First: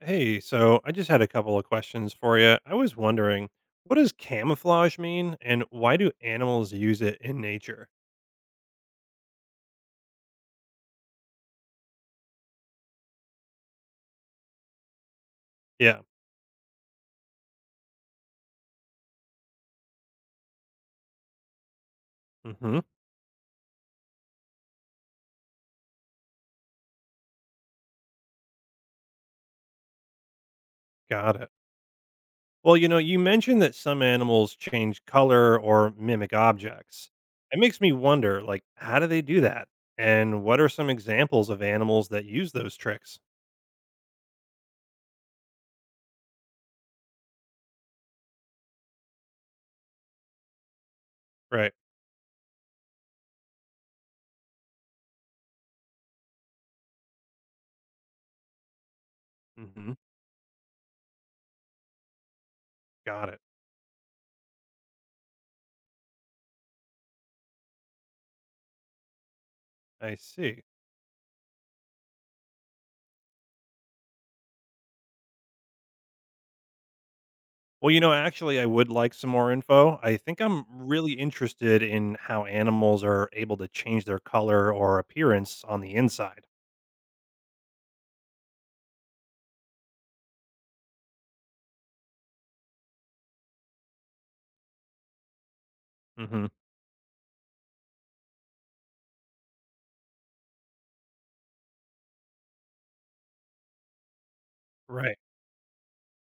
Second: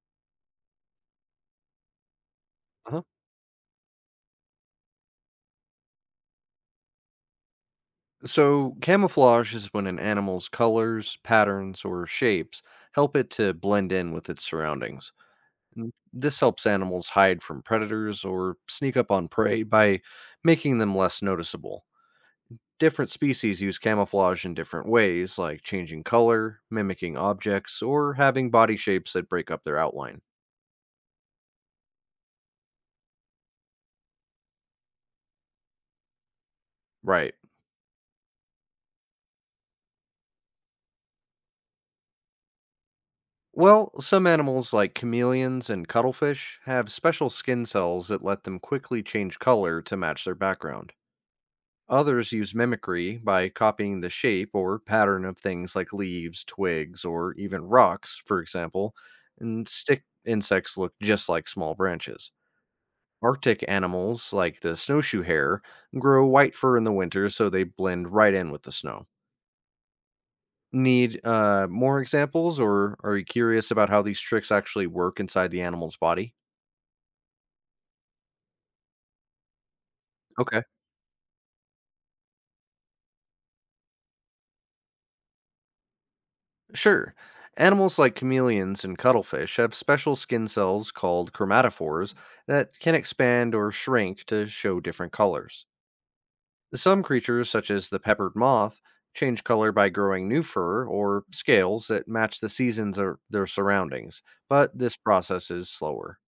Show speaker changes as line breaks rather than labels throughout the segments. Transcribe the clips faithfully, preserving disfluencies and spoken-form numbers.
Hey, so I just had a couple of questions for you. I was
Uh-huh.
wondering, what does camouflage mean and why do animals use it in nature?
So, camouflage is when an animal's colors, patterns, or shapes help it to blend in with its surroundings. And
Yeah.
This helps animals hide from predators or sneak up on prey by making them less noticeable.
Hmm.
Different species use camouflage in different ways, like changing color, mimicking objects, or having body shapes that break up their outline.
Got it. Well, you know, you mentioned that some animals change color or mimic objects.
Right.
It makes me wonder, like, how do they do that? And what are some examples of animals that use those tricks?
Well, some animals like chameleons and cuttlefish have special skin cells that let them quickly change color to match their background.
Right.
Others use mimicry by copying the shape or pattern of things like leaves, twigs, or even rocks, for example, and
Hmm.
stick insects look just like small branches.
Got it.
Arctic animals like the snowshoe hare grow white fur in the winter so they blend right in with the snow.
I see.
Need uh, more examples, or are you curious about how these tricks actually work inside the animal's body?
Well, you know, actually, I would like some more info. I think
Okay.
I'm really interested in how animals are able to change their color or appearance on the inside.
Sure. Animals like chameleons and cuttlefish have special skin cells called chromatophores that can expand or shrink to show different colors.
Hmm.
Some creatures, such as the peppered moth, change color by growing new fur or scales that match the seasons or their surroundings, but this
Right.
process is slower.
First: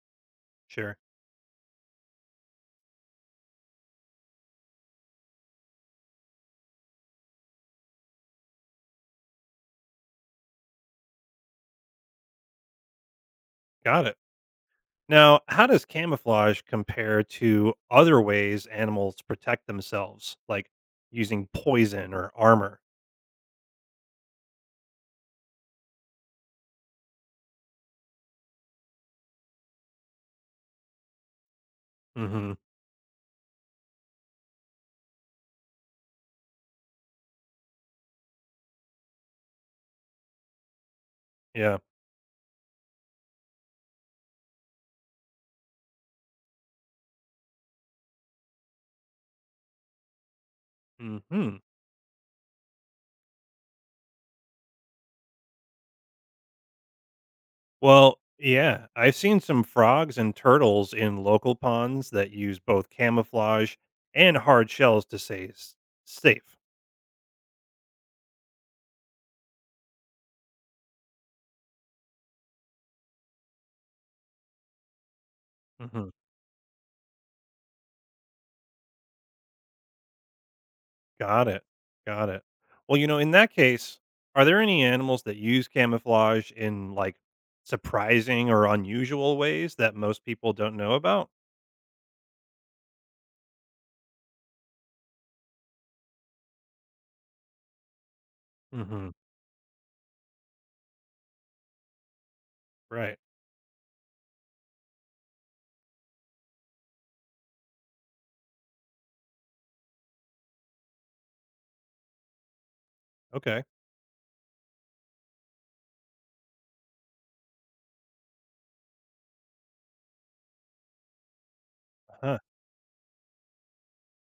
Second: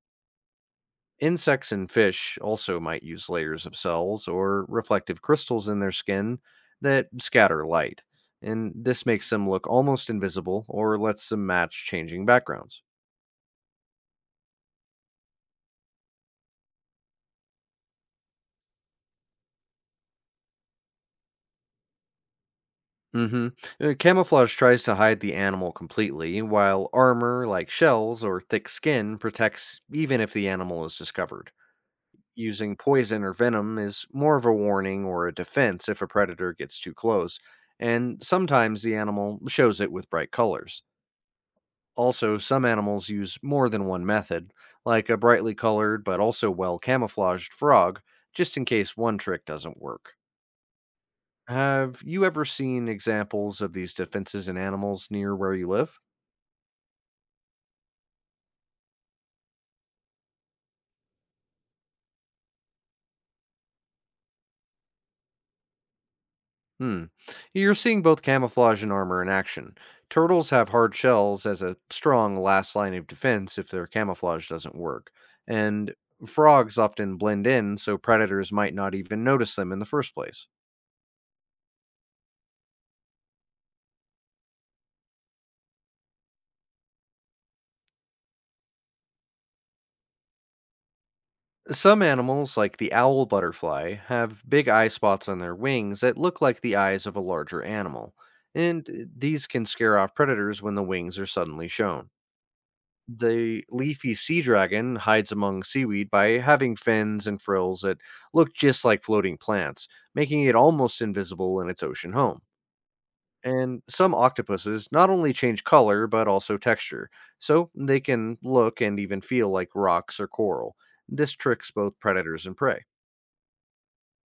Sure.
Insects and fish also might use layers of cells or reflective crystals in their skin that scatter light, and this makes them look almost invisible or lets them match changing backgrounds.
Got it. Now, how does camouflage compare to other ways animals protect themselves, like using poison or armor?
hmm Camouflage tries to hide the animal completely, while armor like shells or thick skin protects even if the animal is discovered.
Hmm.
Using poison or venom is more of a warning or a defense if a predator gets too close, and sometimes the animal shows it with bright colors.
Yeah.
Also, some animals use more than one method, like a brightly colored but also well camouflaged frog, just in case one trick doesn't work.
Hmm.
Have you ever seen examples of these defenses in animals near where you live?
Well, yeah, I've seen some frogs and turtles in local ponds that use both camouflage and hard shells to stay s- safe.
Hmm. You're seeing both camouflage and armor in action. Turtles have hard shells as a strong last line of defense if their camouflage doesn't work, and
Hmm.
frogs often blend in so predators might not even notice them in the first place.
Got it. Got it. Well, you know, in that case, are there any animals that use camouflage in like surprising or unusual ways that most people don't know about?
Some animals, like the owl butterfly, have big eye spots on their wings that look like the eyes of a larger animal, and uh,
Hmm.
these can scare off predators when the wings are suddenly shown.
Right.
The leafy sea dragon hides among seaweed by having fins and frills that look just like floating plants, making it almost invisible in its ocean home.
Okay.
And some octopuses not only change color but also texture, so they can look and even feel like rocks or coral. This tricks both
Huh.
predators and prey.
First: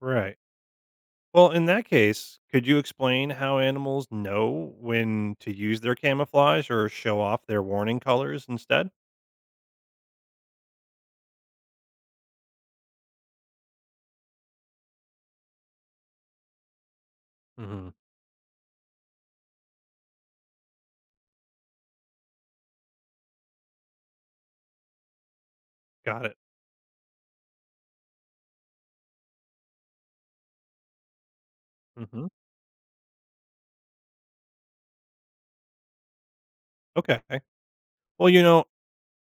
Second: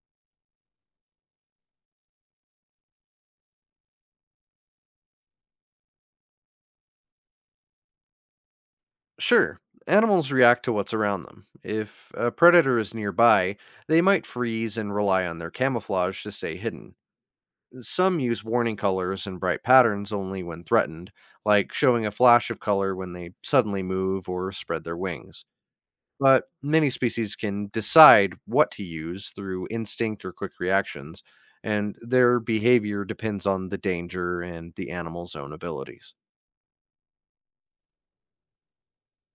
Right. Well, in that case, could you explain how animals know when to use their camouflage or show off their warning colors instead?
Sure, animals react to what's around them. If a predator is nearby, they might freeze and rely on their camouflage to stay hidden.
Hmm.
Some use warning colors and bright patterns only when threatened, like showing a flash of color when they suddenly move or spread their wings.
Got it.
But many species can decide what to use through instinct or quick reactions, and
Hmm.
their behavior depends on the danger and the animal's own abilities.
Okay. Well, you know,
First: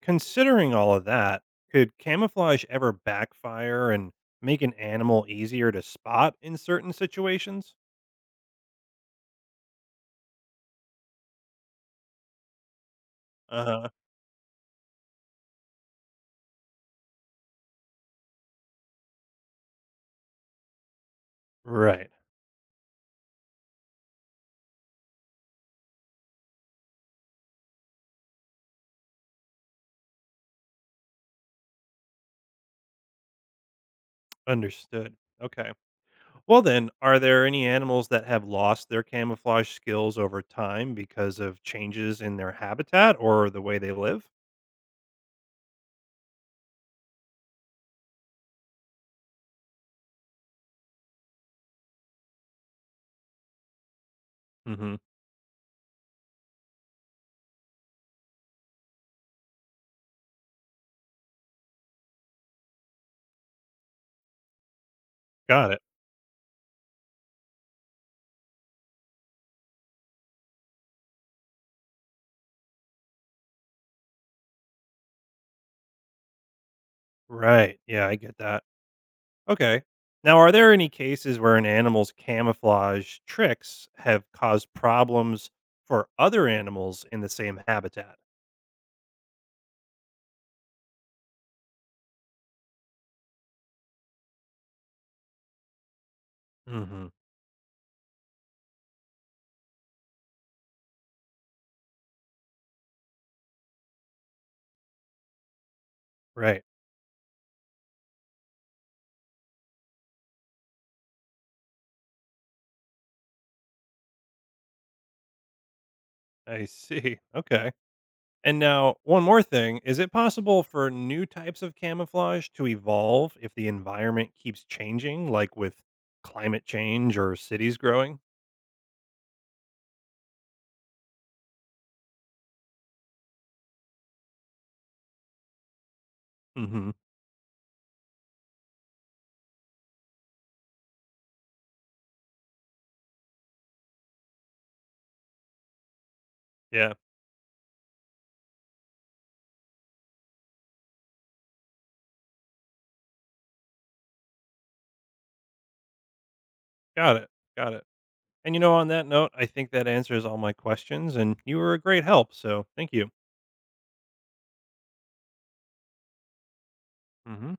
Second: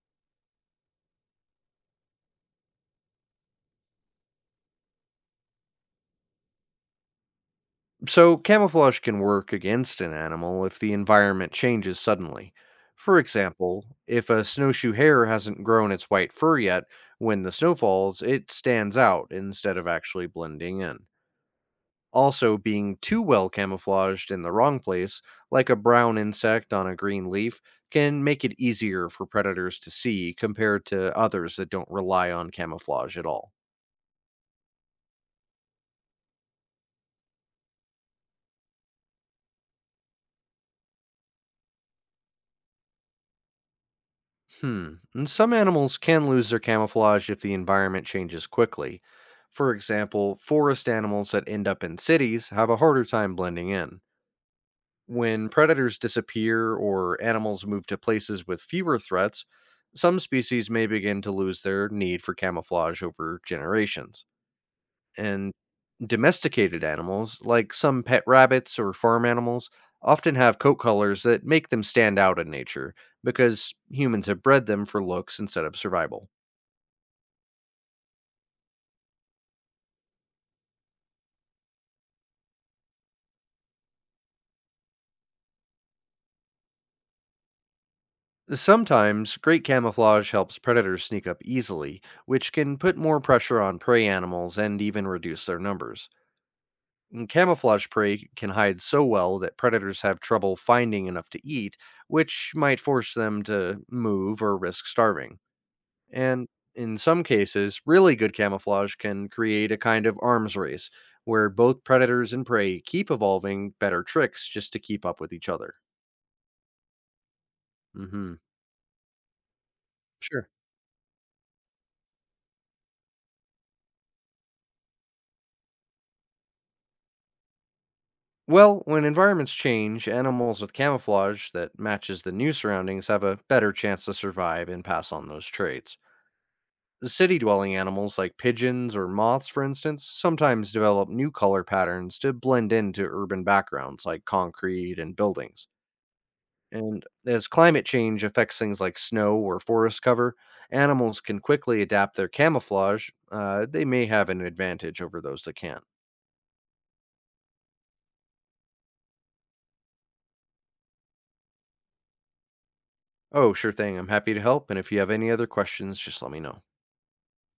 considering all of that, could camouflage ever backfire and make an animal easier to spot in certain situations?
So, camouflage can work against an animal if the environment changes suddenly. For
Uh
example,
huh.
if a snowshoe hare hasn't grown its white fur yet, when the snow falls, it stands out instead of actually blending in.
Right.
Also, being too well camouflaged in the wrong place, like a brown insect on a green leaf, can make it easier for predators to see compared to others that don't rely on camouflage at all.
Understood. Okay. Well, then, are there any animals that have lost their camouflage skills over time because of changes in their habitat or the way they live?
Hmm. And some animals can lose their camouflage if the environment changes quickly. For example, forest animals that end up in cities have a harder time blending in.
Mhm.
When predators disappear or animals move to places with fewer threats, some species may begin to lose their need for camouflage over generations, and
Got it.
domesticated animals, like some pet rabbits or farm animals, often have coat colors that make them stand out in nature because humans have bred them for looks instead of survival.
Right. Yeah, I get that. Okay. Now, are there any cases where an animal's camouflage tricks have caused problems for other animals in the same habitat?
Sometimes, great camouflage helps predators sneak up easily, which can put more pressure on prey animals and even reduce their numbers.
Hmm.
And camouflage prey can hide so well that predators have trouble finding enough to eat, which might force them to move or risk starving. And
Right.
in some cases, really good camouflage can create a kind of arms race where both predators and prey keep evolving better tricks just to keep up with each other.
I see. Okay.
hmm
And now, one more thing, is it
Sure.
possible for new types of camouflage to evolve if the environment keeps changing, like with climate change or cities growing?
Well, when environments change, animals with camouflage that matches the new surroundings have a better chance to survive and pass on those traits.
Hmm.
The city dwelling animals like pigeons or moths, for instance, sometimes develop new color patterns to blend into urban backgrounds like concrete and buildings.
Yeah.
And as climate change affects things like snow or forest cover, animals can quickly adapt their camouflage. Uh, they may have an advantage over those that can't.
Got it. Got it. And you know, on that note, I think that answers all my questions, and you were a great help. So thank you.
Oh, sure thing. I'm happy to help. And if you have any other questions, just let me know.
Hmm.